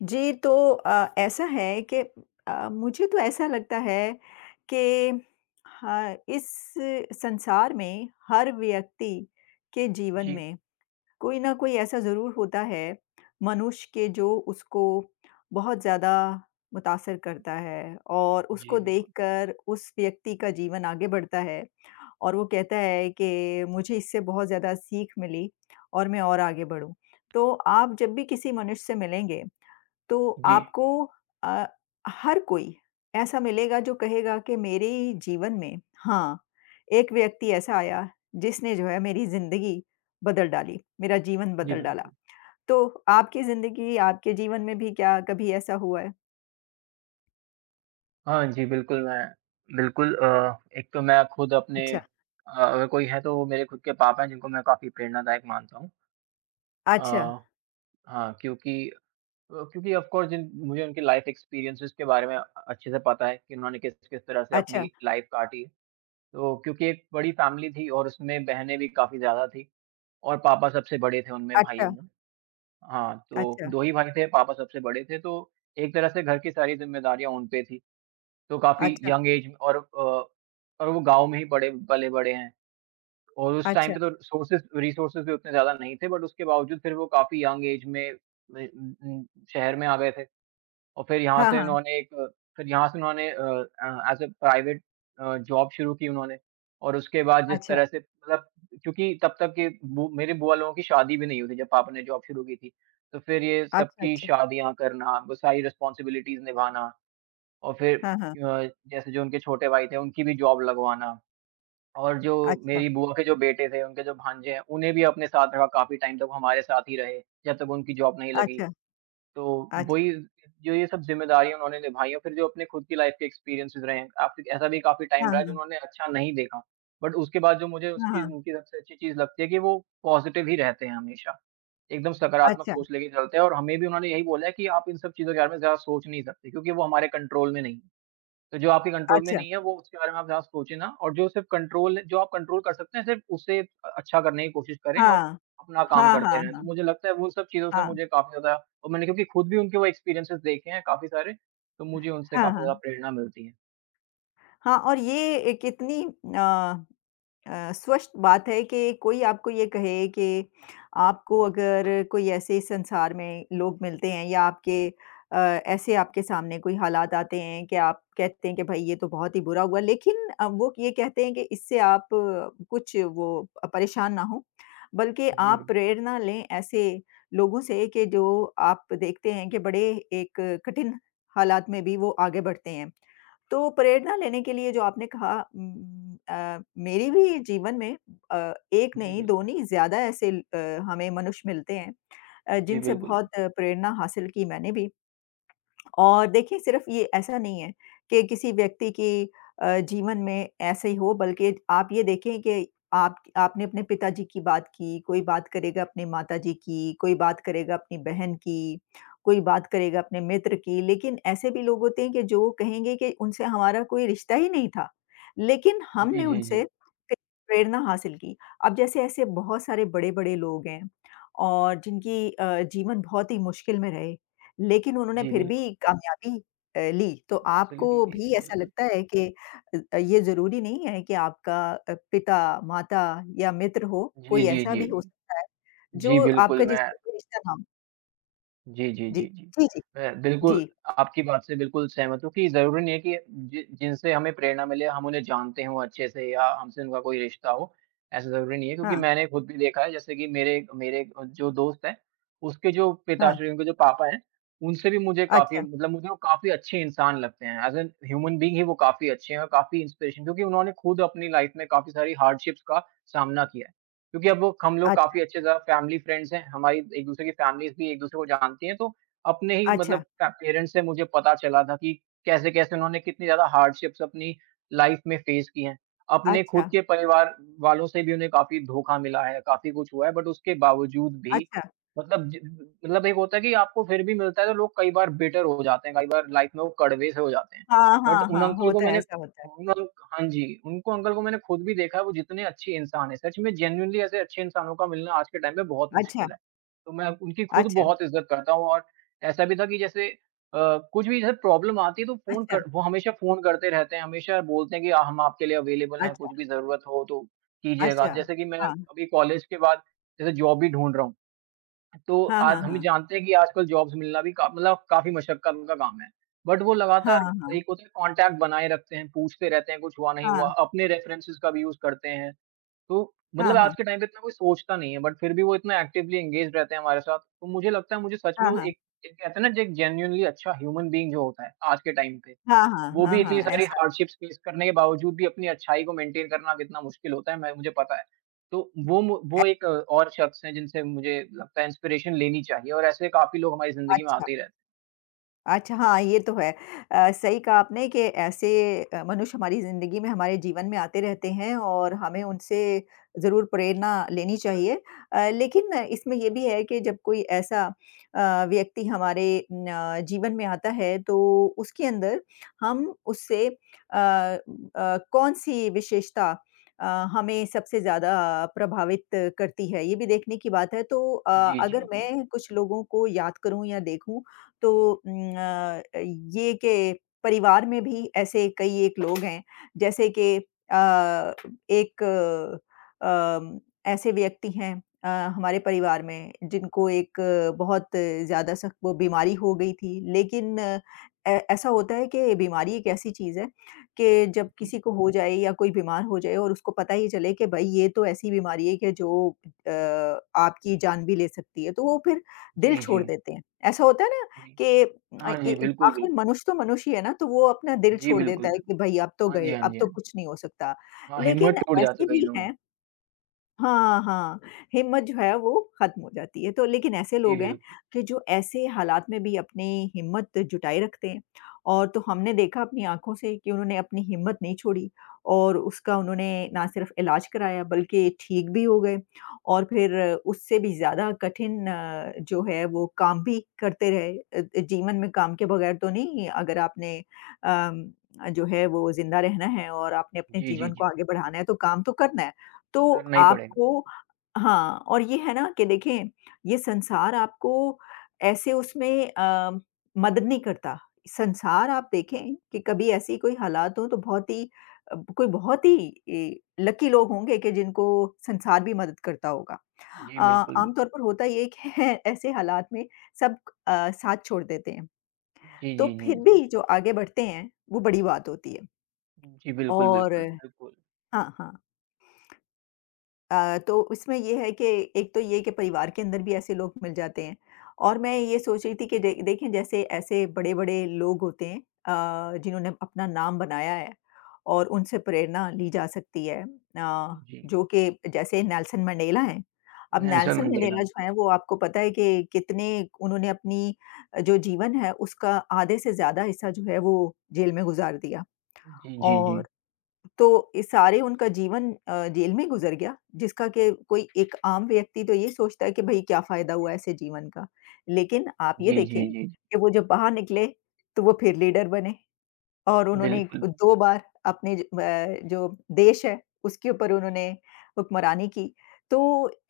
जी, तो अ, ऐसा है कि अ, मुझे तो ऐसा लगता है कि हा इस संसार में हर व्यक्ति के जीवन जी। में, कोई ना कोई ऐसा ज़रूर होता है मनुष्य के जो उसको बहुत ज़्यादा मुतासिर करता है और उसको जी, बिल्कुल। देखकर उस व्यक्ति का जीवन आगे बढ़ता है और वो कहता है कि मुझे इससे बहुत ज़्यादा सीख मिली और मैं और आगे बढ़ूँ। तो आप जब भी किसी मनुष्य से मिलेंगे, तो जी। आपको अ, हर कोई ऐसा मिलेगा जो कहेगा कि मेरे जीवन में हाँ, एक व्यक्ति ऐसा आया, जिसने जो है मेरी ज़िंदगी बदल डाली, मेरा जीवन जी, बदल डाला। बिल्कुल। तो आपकी ज़िंदगी, आपके जीवन में भी क्या कभी ऐसा हुआ है? हाँ जी, बिल्कुल मैं बिल्कुल अ, एक तो मैं खुद अपने अच्छा। अ अगर कोई है तो मेरे खुद के पापा हैं, जिनको मैं काफ़ी प्रेरणादायक मानता हूँ। अ, अच्छा। हाँ, क्योंकि अ, क्योंकि ऑफ़ कोर्स जिन मुझे उनकी लाइफ एक्सपीरियंसेज़ के बारे में अ अच्छे से पता है कि उन्होंने किस-किस तरह से अपनी अच्छा। लाइफ काटी। तो क्योंकि एक बड़ी फैमिली थी और उसमें बहनें भी काफ़ी ज़्यादा थी और पापा सबसे बड़े थे, उनमें अच्छा। भाइयों में। हाँ, तो अच्छा। 2 ही भाई थे, पापा सबसे बड़े थे तो एक तरह से घर की सारी ज़िम्मेदारियाँ उन पे थी। तो काफ़ी अच्छा। यंग ऐज और अ और वो गाँव में ही बड़े पले-बड़े हैं और उस टाइम अच्छा। पे तो रिसोर्सेज़ रिसोर्सेज़ भी उतने ज़्यादा नहीं थे, बट उसके बावजूद फिर वो काफ़ी यंग ऐज में, में उम उम, शहर में आ गए थे। अ, फिर यहाँ हाँ, से हाँ। उन्होंने एक फिर यहाँ से उन्होंने uh uh, as a private uh, job शुरू की उन्होंने और उसके बाद जिस अच्छा। तरह से मतलब क्योंकि तब तक के बु मेरे बुआ लोगों की शादी भी नहीं हुई थी जब पापा ने जॉब शुरू की थी। तो फिर ये अच्छा, सबकी अच्छा। शादियाँ करना, वो सारी रिस्पांसिबिलिटीज़ निभाना और फिर हाँ, हाँ। अ, जैसे जो उनके छोटे भाई थे, उनकी भी जॉब लगवाना। और जो अच्छा। मेरी बुआ के जो बेटे थे, उनके जो भांजे हैं, उन्हें भी अपने साथ रखा काफ़ी टाइम तक वो हमारे साथ ही रहे, जब तक उनकी जॉब नहीं लगी। अच्छा। तो अच्छा। वही जो ये सब ज़िम्मेदारियाँ उन्होंने निभाई हैं, फिर जो अपने खुद की लाइफ के एक्सपीरियंसेज़ रहे हैं, आपकी ऐसा भी काफ़ी टाइम हाँ, रहा जो हाँ। उन्होंने अच्छा नहीं देखा। बट उसके बाद जो मुझे हाँ, उसकी हाँ। उनकी सबसे अच्छी चीज़ लगती है कि वो पॉजिटिव ही रहते हैं हमेशा। एकदम सकारात्मक अच्छा। सोच लेके चलते हैं और हमें भी उन्होंने यही बोला है कि आप इन सब चीज़ों के बारे में ज़्यादा सोच नहीं सकते क्योंकि वो हमारे कंट्रोल में नहीं। तो जो आपके कंट्रोल में अच्छा। नहीं है, वो उसके बारे में आप ज़्यादा सोचें ना और जो सिर्फ़ कंट्रोल जो आप कंट्रोल कर सकते हैं, सिर्फ़ उसे अ अच्छा करने की कोशिश करें और हाँ। अपना काम हाँ, करते हाँ, रहें। तो हाँ। मुझे लगता है उन सब चीज़ों से हाँ। मुझे काफ़ी ज़्यादा और मैंने क्योंकि खुद भी उनके वो एक्सपीरियंसेज़ देखे हैं काफ़ी सारे, तो मुझे उनसे हाँ, काफ़ी ज़्यादा हाँ। प्रेरणा मिलती है। हाँ, और ये एक इतनी अ अ, स्पष्ट बात है के कोई आपको ये कहे कि आपको अगर कोई ऐसे इस संसार में लोग मिलते हैं या आपके अ, ऐसे आपके सामने कोई हालात आते हैं के आप कहते हैं कि भाई ये तो बहुत ही बुरा हुआ। लेक़िन अ, वो ये कहते हैं कि इससे आप कुछ वो अ, परेशान ना हों बल्कि जी आप बिल्कुल। प्रेरणा लें ऐसे लोगों से कि जो आप देखते हैं कि बड़े एक कठिन हालात में भी वो आगे बढ़ते हैं। तो प्रेरणा लेने के लिए जो आपने कहा उम उम, अ, मेरे भी जीवन में अ, एक जी नहीं, दो बिल्कुल। नहीं ज़्यादा ऐसे ल अ, हमें मनुष्य मिलते हैं अ, जी जिनसे बिल्कुल। बहुत प्रेरणा हासिल की मैंने भी। और देखिए सिर्फ़ ये ऐसा नहीं है के किसी व्यक्ति की अ, जीवन में ऐसा ही हो बल्कि आप ये देखें के आप आपने पिताजी की बात की कोई बात करेगा अपने माताजी की, कोई बात करेगा अपनी बहन की, कोई बात करेगा अपने मित्र की लेक़िन ऐसे भी लोग होते हैं कि जो कहेंगे कि उनसे हमारा कोई रिश्ता ही नहीं था। लेक़िन जी, हमने जी, उनसे जी। क प्रेरणा हासिल की। अब जैसे ऐसे बहुत सारे बड़े-बड़े लोग हैं और जिनकी अ, जीवन बहुत ही मुश्किल में रहे लेक़िन उन्होंने जी फ़िर बिल्कुल। भी कामयाबी अ, ली। तो हाँ, सही आपको भी [unintelligible] ऐसा बिल्कुल। लगता है के अ अ, ये ज़रूरी नहीं है कि आपका अ, पिता माता या मित्र हो जी, कोई जी, ऐसा जी, भी हो जी। सकता है जी जो बिल्कुल, आपका मैं जिससे कोई रिश्ता ना हो? जी, जी, जी, जी, जी। जी, जी। मैं बिल्कुल जी। आपकी बात से बिल्कुल सहमत हूँ कि ज़रूरी नहीं है कि जि जिनसे हमें प्रेरणा मिले हम उन्हें जानते हों अच्छे से या हमसे उनका कोई रिश्ता हो। ऐसा ज़रूरी नहीं है, क्योंकि हाँ। मैंने ख़ुद भी देखा है जैसे कि मेरे मेरे अ, जो दोस्त हैं उसके जो हाँ। पिताश्री हैं, उनके जो पापा हैं उनसे भी मुझे काफ़ी अच्छा। मतलब मुझे वो काफ़ी अच्छे इंसान लगते हैं ऐज़ इन ह्यूमन बीइंग ही वो काफ़ी अच्छे हैं और काफ़ी इंस्पिरेशन क्योंकि उन्होंने ख़ुद अपनी लाइफ में काफ़ी सारी हार्डशिप्स का सामना किया है। क्योंकि अब वो हम लोग काफ़ी अच्छा। अच्छे जा फैमिली फ्रेंड्स हैं हमारी एक-दूसरे की फैमिलीज़ भी एक-दूसरे को जानती हैं। तो अपने ही मतलब अच्छा। ट पेरेंट्स से मुझे पता चला था कि कैसे-कैसे उन्होंने कितनी ज़्यादा हार्डशिप्स अपनी लाइफ में फेस की हैं। अपने ख़ुद अच्छा। के परिवार वालों से भी उन्हें काफ़ी धोखा मिला है, काफ़ी कुछ हुआ है। बट उसके बावजूद भी अच्छा। मतलब जब मतलब एक होता है कि आपको फ़िर भी मिलता है तो लोग कई बार बिटर हो जाते हैं कई बार लाइफ में वो कड़वे से हो जाते हैं। हाँ, बट हाँ, उन हाँ अंकल को होता है, मैंने ऐसा होता है। उन अंक हाँ जी, उनको अंकल को मैंने ख़ुद भी देखा है वो जितने अच्छे इंसान हैं सच में जेनुइनली ऐसे अच्छे इंसानों का मिलना आज के टाइम में बहुत अच्छा। मुश्किल है। तो मैं उनकी ख़ुद अच्छा। बहुत इज़्ज़त करता हूँ और ऐसा भी था कि जैसे अ, कुछ भी जैसे प्रॉब्लम आती है तो फ़ोन अच्छा। कर वो हमेशा फ़ोन करते रहते हैं हमेशा बोलते हैं कि अ, हम आपके लिए अवेलेबल हैं अच्छा। कुछ भी ज़रूरत हो तो कीजिएगा। अच्छा। जैसे कि मैं हाँ। अभी कॉलेज के बाद जैसे जॉब भी ढूँढ रहा हूँ तो हाँ, आज हाँ, हम हाँ। जानते हैं कि आजकल जॉब्स मिलना भी का मतलब काफ़ी मशक्कत का काम है। बट वो हाँ, लगातार हाँ। एक होता है कॉन्टैक्ट बनाए रखते हैं पूछते रहते हैं कुछ हुआ, नहीं हुआ हाँ। अपने रेफेरेंसेज़ का भी यूज़ करते हैं। तो हाँ, मतलब आज हाँ। के टाइम पे इतना कोई सोचता नहीं है बट फ़िर भी वो इतना एक्टिवली एन्गेज्ड रहते हैं हमारे साथ। तो मुझे लगता है मुझे सच में हाँ, वो हाँ। एक एक कहते ना ज एक जेनुइनली अच्छा ह्यूमन बीइंग जो होता है आज के टाइम पे। हाँ, हाँ, वो हाँ, भी हाँ। इतनी सारी ऐसा। हार्डशिप्स फेस करने के बावजूद भी अपनी अच्छाई को मेंटेन करना कितना मुश्किल होता है मैं मुझे पता है। तो वो म अ वो एक और शख्स हैं जिनसे मुझे लगता है इंस्पिरेशन लेनी चाहिए और ऐसे काफ़ी लोग हमारी ज़िंदगी में अच्छा। आते ही रहते। अच्छा हाँ, ये तो है। अ, सही कहा आपने कि ऐसे अ, मनुष्य हमारी जिंदगी में, हमारे जीवन में आते रहते हैं और हमें उनसे ज़रूर प्रेरणा लेनी चाहिए अ, लेकिन इसमें ये भी है कि जब कोई ऐसा अ, व्यक्ति हमारे न जीवन में आता है तो उसके अंदर, हम उससे अ अ, कौन सी विशेषता अ, हमें सबसे ज़्यादा प्रभावित करती है, ये भी देखने की बात है तो अ, जी, अगर जी, जी। मैं कुछ लोगों को याद करूँ या देखूँ, तो उ अ, ये कि परिवार में भी ऐसे कई एक लोग हैं, जैसे कि अ, एक अ, ऐसे व्यक्ति हैं अ, हमारे परिवार में जिनको एक बहुत ज़्यादा सख्त वो बीमारी हो गई थी। लेकिन अ, ऐसा होता है कि बीमारी एक ऐसी चीज है कि जब किसी को हो जाए या कोई बीमार हो जाए और उसको पता ही चले कि भाई ये तो ऐसी बीमारी है कि जो अ, आपकी जान भी ले सकती है तो वो फिर दिल जी, छोड़ जी। देते हैं। ऐसा होता है ना जी, कि हाँ ए जी, बिल्कुल, आखिर बिल्कुल। मनुष्य तो मनुष्य ही है ना तो वो अपना दिल जी, छोड़ बिल्कुल, देता है कि बिल्कु भाई अब तो हाँ गए, जी, हाँ अब जी, तो हाँ जी। कुछ नहीं हो सकता। हाँ, लेकिन हिम्मत टूट ऐसे जाती कई भी लोगों हैं हाँ, हाँ, हिम्मत जो है वो खत्म हो जाती है तो लेकिन ऐसे जी लोग हैं बिल्कु कि जो ऐसे हालात में भी अपनी हिम्मत जुटाये रखते हैं और तो हमने देखा अपनी आँखों से कि उन्होंने अपनी हिम्मत नहीं छोड़ी और उसका उन्होंने ना सिर्फ इलाज कराया बल्कि ठीक भी हो गए। और फिर उससे भी ज़्यादा कठिन जो है वो काम भी करते रहे अ अ, जीवन में काम के बगैर तो नहीं अगर आपने अम, जो है वो जिंदा रहना है और आपने अम, अपने जी, जी, जीवन को जी। आगे बढ़ाना है तो काम तो करना है। तो करना ही पड़ेगा। आपको हाँ और ये है ना कि देखें ये संसार आपको ऐसे उसमें अ, मदद नहीं करता, संसार आप देखें कि कभी ऐसी कोई हालात हों तो बहुत ही अ, कोई बहुत ही लकी लोग होंगे कि जिनको संसार भी मदद करता होगा। जी, अ, बिल्कुल, बिल आमतौर पर होता ये है कि ऐसे हालात में सब अ, साथ छोड़ देते हैं। जी, तो जी, फिर जी। भी जो आगे बढ़ते हैं, वो बड़ी बात होती है। जी, बिल्कुल, और बिल्कुल, बिल्कुल। हाँ, हाँ। अ, तो उसमें ये है कि एक तो ये कि परिवार के अंदर भी ऐसे लोग मिल जाते हैं और मैं ये सोच रही थी कि देख देखें जैसे ऐसे बड़े-बड़े लोग होते हैं अ, जिन्होंने अपना नाम बनाया है और उनसे प्रेरणा ली जा सकती है अ, जी। जो कि जैसे नेल्सन मंडेला हैं। अब नेल्सन नेल्सन मंडेला। मंडेला जो हैं वो आपको पता है कि कितने उन्होंने अपनी जो जीवन है उसका आधे से ज़्यादा हिस्सा जो है वो जेल में गुजार दिया जी, जी। और तो अ, सारे उनका जीवन अ, जेल में गुजर गया जिसका कि कोई एक आम व्यक्ति तो ये सोचता है कि भाई क्या फायदा हुआ ऐसे जीवन का। लेकिन आप ये जी, देखें, जी, जी। कि वो जब बाहर निकले तो वो फिर लीडर बने और उन्होंने बिल्कुल। 2 बार अपने ज व जो देश है, उसके ऊपर उन्होंने हुक्मरानी की तो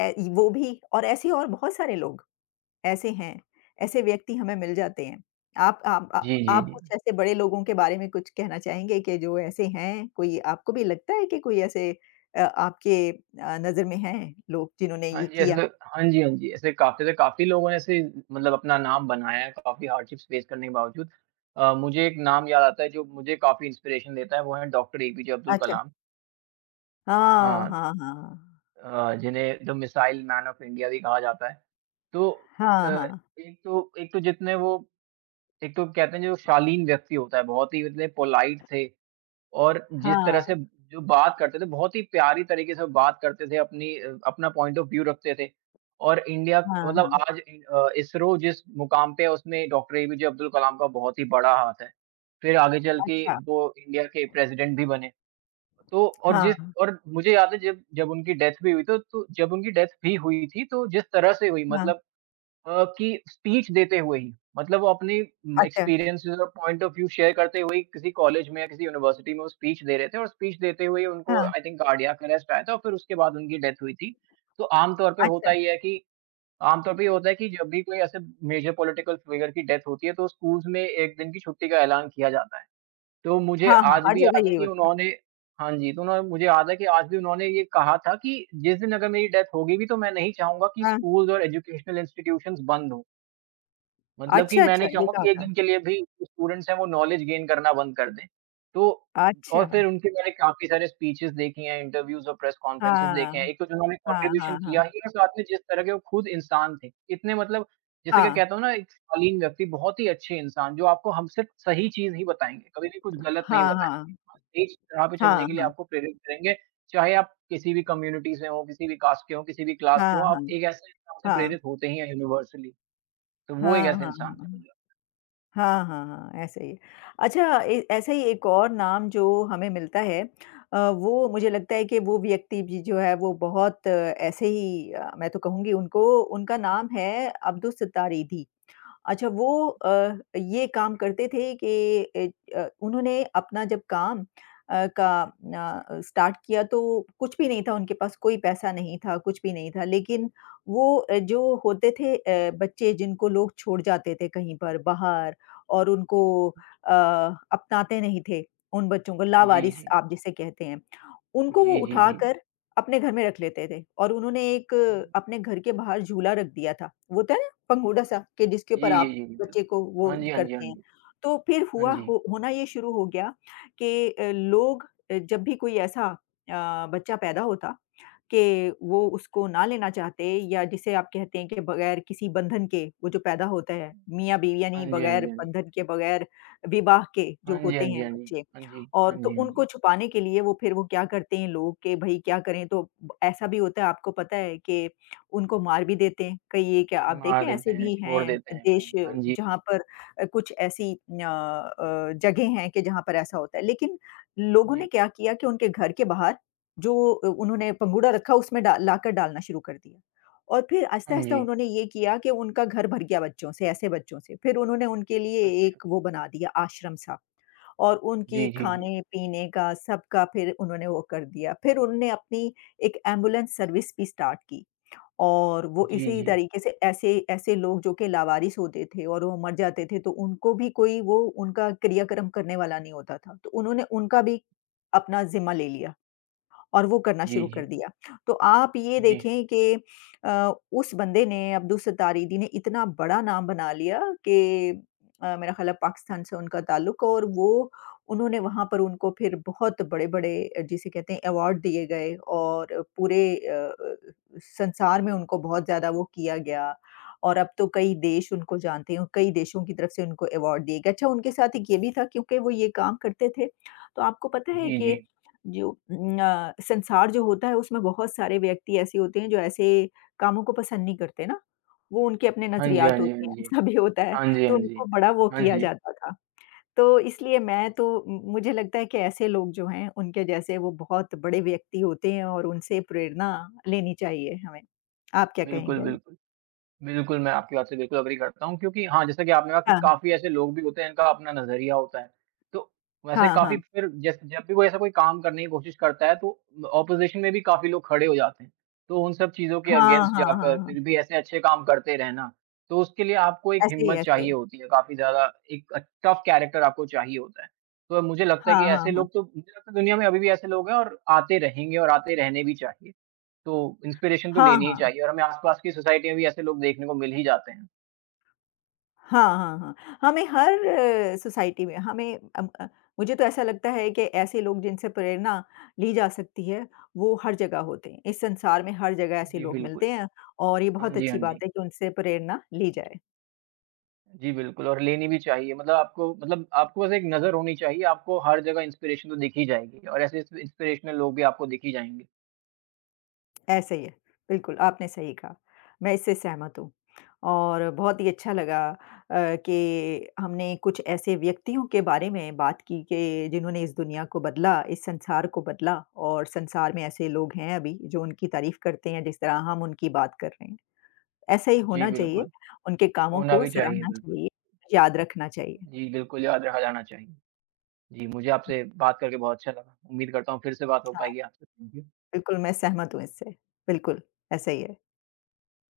ए वो भी और ऐसे और बहुत सारे लोग ऐसे हैं, ऐसे व्यक्ति हमें मिल जाते हैं। आप आप जी, जी, आप कुछ जी। ऐसे बड़े लोगों के बारे में कुछ कहना चाहेंगे कि जो ऐसे हैं? कोई आपको भी लगता है कि कोई ऐसे अ, आपके अ, नजर में हैं लोग जिन्होंने हाँ ये जी ऐसे किया? हाँ जी, हाँ जी, ऐसे काफ़ी ज़्या काफ़ी लोगों ने अपना नाम बनाया काफ़ी हार्डशिप्स फेस करने के बावजूद अ, मुझे एक नाम याद आता है जो मुझे काफ़ी इंस्पिरेशन देता है वो हैं doctor A. P. J Abdul अच्छा। कलाम। हाँ, हाँ। हाँ, हाँ। अ, जिन्हें the missile man of India भी कहा जाता है। तो अ, हाँ, हाँ। एक तो एक तो जीतने वो एक तो कहते हैं जो वो शालीन व्यक्ति होता है, बहुत ही मतलब पोलाइट थे। और जिस तरह हाँ। से जो बात करते थे, बहुत ही प्यारे तरीके से वो बात करते थे, अपनी अ, अपना पॉइंट ऑफ व्यू रखते थे। और इंडिया हाँ, मतलब हाँ। आज नहीं अ, इसरो जिस मुकाम पे है उसमें डॉक्टर एपीजे अब्दुल कलाम का बहुत ही बड़ा हाथ है, फिर आगे चल के अच्छा। वो इंडिया के प्रेसिडेंट भी बने। तो और हाँ।। जिस और मुझे याद है जब उनकी डेथ भी हुई, तो तो जब उनकी डेथ भी हुई थी, तो जिस तरह से हुई हाँ। मतलब अ, कि स्पीच देते हुए ही, मतलब वो अपनी अच्छा। एक्सपीरियंसज़ और पॉइंट ऑफ व्यू शेयर करते हुए ही किसी कॉलेज में या किसी यूनिवर्सिटी में वो स्पीच दे रहे थे और स्पीच देते हुए उनको हाँ। आई थिंक कार्डियक अर्रेस्ट आया था फिर उसके बाद उनकी डेथ हुई थी। तो आमतौर पर होता अच्छा। ये है कि आमतौर पर ये होता है कि जब भी कोई ऐसे मेजर पॉलिटिकल फिगर की डेथ होती है तो स्कूल्स में एक दिन की छुट्टी का ऐलान किया जाता है। तो मुझे हाँ, हाँ, आज हर भी जगह याद है नहीं कि होती। उन्होंने हाँ जी तो उन्होंने, तो मुझे आज भी याद है ये कहा था कि जिस दिन अगर मेरी डेथ होगी भी तो मैं नहीं चाहूँगा कि हाँ। स्कूल्स और एजुकेशनल इंस्टिट्यूशन्स बंद हों। मतलब कि अच्छा, मैं अच्छा नहीं ये चाहूँगा कहा कि एक था। दिन के लिए भी जो स्टूडेंट्स हैं वो नॉलेज गेन करना बंद कर दें। तो और फ़िर अच्छा। उनके मैंने काफ़ी सारे स्पीचेस देखे हैं इंटरव्यूज़ और प्रेस कॉन्फ़्रेंस देखे हैं। हाँ। एक तो उन्होंने हाँ, कंट्रीब्यूशन हाँ, हाँ।। किया ही और साथ में जिस तरह के वो ख़ुद इंसान थे। इतने मतलब जैसे कि हाँ। कहता हूँ ना एक शालीन व्यक्ति बहुत ही अच्छे इंसान। जो आपको हमेशा सही चीज़ ही बताएँगे। कभी भी कुछ ग़लत नहीं ।हाँ, हाँ। बताएँगे, सही राह पे चलने हाँ, के लिए हाँ।। आपको प्रेरित करेंगे। चाहे आप किसी भी कम्युनिटी से हों किसी भी कास्ट के हों किसी भी क्लास के हाँ, हों। हाँ। आप एक ऐसे इंसान से हाँ। प्रेरित होते ही हैं युनिवर्सली तो वो एक हाँ, ऐसे हाँ, इंसान हाँ। हैं।। हाँ, हाँ, हाँ। ऐसा ही है। अच्छा ए ऐसा ही एक और नाम जो हमें मिलता है। अ, वो मुझे लगता है कि वो व्यक्ति भी जो है वो बहुत ऐसे ही अ, मैं तो कहूँगी उनको उनका नाम है अब्दुल सत्तार ईधी। अच्छा वो अ, ये काम करते थे कि अ, उन्होंने अपना जब काम अ, का अ, स्टार्ट किया। तो कुछ भी नहीं था उनके पास, कोई पैसा नहीं था, कुछ भी नहीं था। लेक़िन वो अ, जो होते थे, बच्चे जिनको लोग छोड़ जाते थे कहीं पर बाहर और उनको अ, अपनाते नहीं थे उन बच्चों को जी, लावारिस जी, आप जी। जिसे कहते हैं। उनको वो जी, जी, जी। उठाकर अपने घर में रख लेते थे और उन्होंने एक अपने घर के बाहर झूला रख दिया था। वो होता है ना पंघूड़ा-सा कि जिसके ऊपर जी, जी, आप जी। बच्चे को वो हाँ जी, हाँ जी, हाँ करते हैं। जी। तो फ़िर हाँ हुआ जी। हो होना ये शुरू हो गया कि लोग अ, जब भी कोई ऐसा अ, बच्चा पैदा होता कि वो उसको ना लेना चाहते। या जिसे आप कहते हैं कि बगैर किसी बंधन के वो जो पैदा होता है, हाँ मिया-बीवी यानी जी, हाँ बगैर जी, हाँ जी। बंधन के, बगैर विवाह के जो हाँ जी, होते हाँ जी, हैं हाँ जी। बच्चे। हाँ जी। हाँ और तो जी, हाँ उनको जी। छुपाने के लिए वो फ़िर वो क्या करते हैं लोग कि भई क्या करें? तो ऐसा भी होता है आपको पता है कि उनको मार भी देते हैं। कहीं ये क्या आप देखें मार देते ऐसे हैं, भी छोड़ हैं देते हैं देश कहीं। हाँ जी। जहाँ पर अ, कुछ ऐसी अ अ, जगह हैं कि जहाँ पर ऐसा होता है। लेक़िन लोगों ने जी। क्या किया कि उनके घर के बाहर जो उन्होंने पंघूड़ा रखा उसमें डा लाकर डालना शुरू कर दिया। और फ़िर हाँ आहिस्ता-आहिस्ता जी। उन्होंने ये किया कि उनका घर भर गया बच्चों से ऐसे बच्चों से। फ़िर उन्होंने उनके लिए एक वो अच्छा। बना दिया आश्रम-सा और उनके जी, जी, जी। ख़ाने-पीने का सबका फ़िर उन्होंने वो कर दिया। फ़िर उन्होंने अपनी एक एम्बुलेंस सर्विस भी स्टार्ट की और वो जी, इसी जी। तरीक़े से ऐसे ऐसे लोग जो कि लावारिस होते थे और वो मर जाते थे तो उनको भी कोई वो उनका क्रिया-कर्म करने वाला नहीं होता था। तो उन्होंने उनका भी अपना ज़िम्मा ले लिया और वो करना जी, शुरू कर जी। दिया। तो आप ये जी। देखें कि अ, उस बंदे ने अब्दुल सत्तार ईधी ने इतना बड़ा नाम बना लिया कि अ, मेरा ख्याल है पाकिस्तान से उनका ताल्लुक है और वो उन्होंने वहाँ पर उनको फ़िर बहुत बड़े-बड़े अ, जिसे कहते हैं अवार्ड दिए गए और पूरे अ अ अ, संसार में उनको बहुत ज़्यादा वो किया गया और अब तो कई देश उनको जानते हैं और कई देशों की तरफ़ से उनको अवार्ड दिए गए। अच्छा उनके साथ एक ये भी था क्योंकि वो ये काम करते थे, तो आपको पता है जी, कि जी। जो अ, संसार जो होता है उसमें बहुत सारे व्यक्ति ऐसे होते हैं जो ऐसे कामों को पसंद नहीं करते ना। वो उनके अपने हाँ जी, हाँ नज़रियात जी, हाँ होते हैं जी। ऐसा भी होता है हाँ जी, हाँ तो उनको जी। बड़ा वो हाँ किया जी। जाता था। तो इसलिए मैं तो मु मुझे लगता है कि ऐसे लोग जो हैं उनके जैसे वो बहुत बड़े व्यक्ति होते हैं और उनसे प्रेरणा लेनी चाहिए हमें। आप क्या बिल्कुल, कहेंगे? बिल्कुल। बिल्कुल, मैं आपकी बात से बिल्कुल अग्री करता हूँ। क्योंकि हाँ, जैसा कि आपने कहा कि हाँ। काफ़ी ऐसे लोग भी होते हैं जिनका अपना नज़रिया होता है। तो वैसे हाँ, काफ़ी हाँ। फ़िर जै जब भी कोई ऐसा कोई काम करने की कोशिश करता है। तो ओपोज़िशन में भी काफ़ी लोग खड़े हो जाते हैं। तो उन सब चीज़ों के हाँ, अगेंस्ट हाँ, हाँ, जाकर हाँ।। फ़िर भी ऐसे अच्छे काम करते रहना। तो उसके लिए आपको एक ऐसे ही, हिम्मत ऐसे। चाहिए होती है काफ़ी ज़्यादा एक टफ कैरेक्टर आपको चाहिए होता है। तो मुझे लगता है कि हाँ, हाँ, ऐसे हाँ। लोग तो मुझे लगता है दुनिया में अभी भी ऐसे लोग हैं और आते रहेंगे और आते रहने भी चाहिए। तो इंस्पिरेशन तो हाँ, लेनी ही हाँ। चाहिए और हमें आसपास की सोसाइटी में भी ऐसे लोग देखने को मिल ही जाते हैं। हाँ, हाँ, हाँ। हमें हर सोसाइटी में हमें अ अ, मुझे तो ऐसा लगता है कि ऐसे लोग जिनसे प्रेरणा ली जा सकती है वो हर जगह होते हैं। इस संसार में हर जगह ऐसे जी, लोग मिलते बिल्कुल। हैं और ये हाँ बहुत जी, अच्छी हाँ बात जी। है कि उनसे प्रेरणा ली जाए।। जी, बिल्कुल और लेनी भी चाहिए। मतलब आपको मतलब आपके पास एक नज़र होनी चाहिए। आपको हर जगह इंस्पिरेशन तो दिख ही जाएगी और ऐसे ऐसे इंस्पिरेशनल लोग भी आपको दिख ही जाएँगे। ऐसा ही है। बिल्कुल आपने सही कहा, मैं इससे सहमत हूँ। और बहुत ही अच्छा लगा अ, कि हमने कुछ ऐसे व्यक्तियों के बारे में बात की कि जिन्होंने इस दुनिया को बदला इस संसार को बदला। और संसार में ऐसे लोग हैं अभी जो उनकी तारीफ़ करते हैं जिस तरह हम उनकी बात कर रहे हैं। ऐसा ही जी, होना चाहिए बिल्कुल। उनके कामों होना को भी चाहिए सराहना बिल्कुल।। चाहिए याद रखना चाहिए। जी, बिल्कुल याद रखा जाना चाहिए। जी, मुझे आपसे बात करके बहुत अच्छा लगा। उम्मीद करता हूँ फ़िर से बात हो हाँ। पाएगी आपसे। हुँ, हुँ। बिल्कुल, मैं सहमत हूँ इससे। बिल्कुल, ऐसा ही है।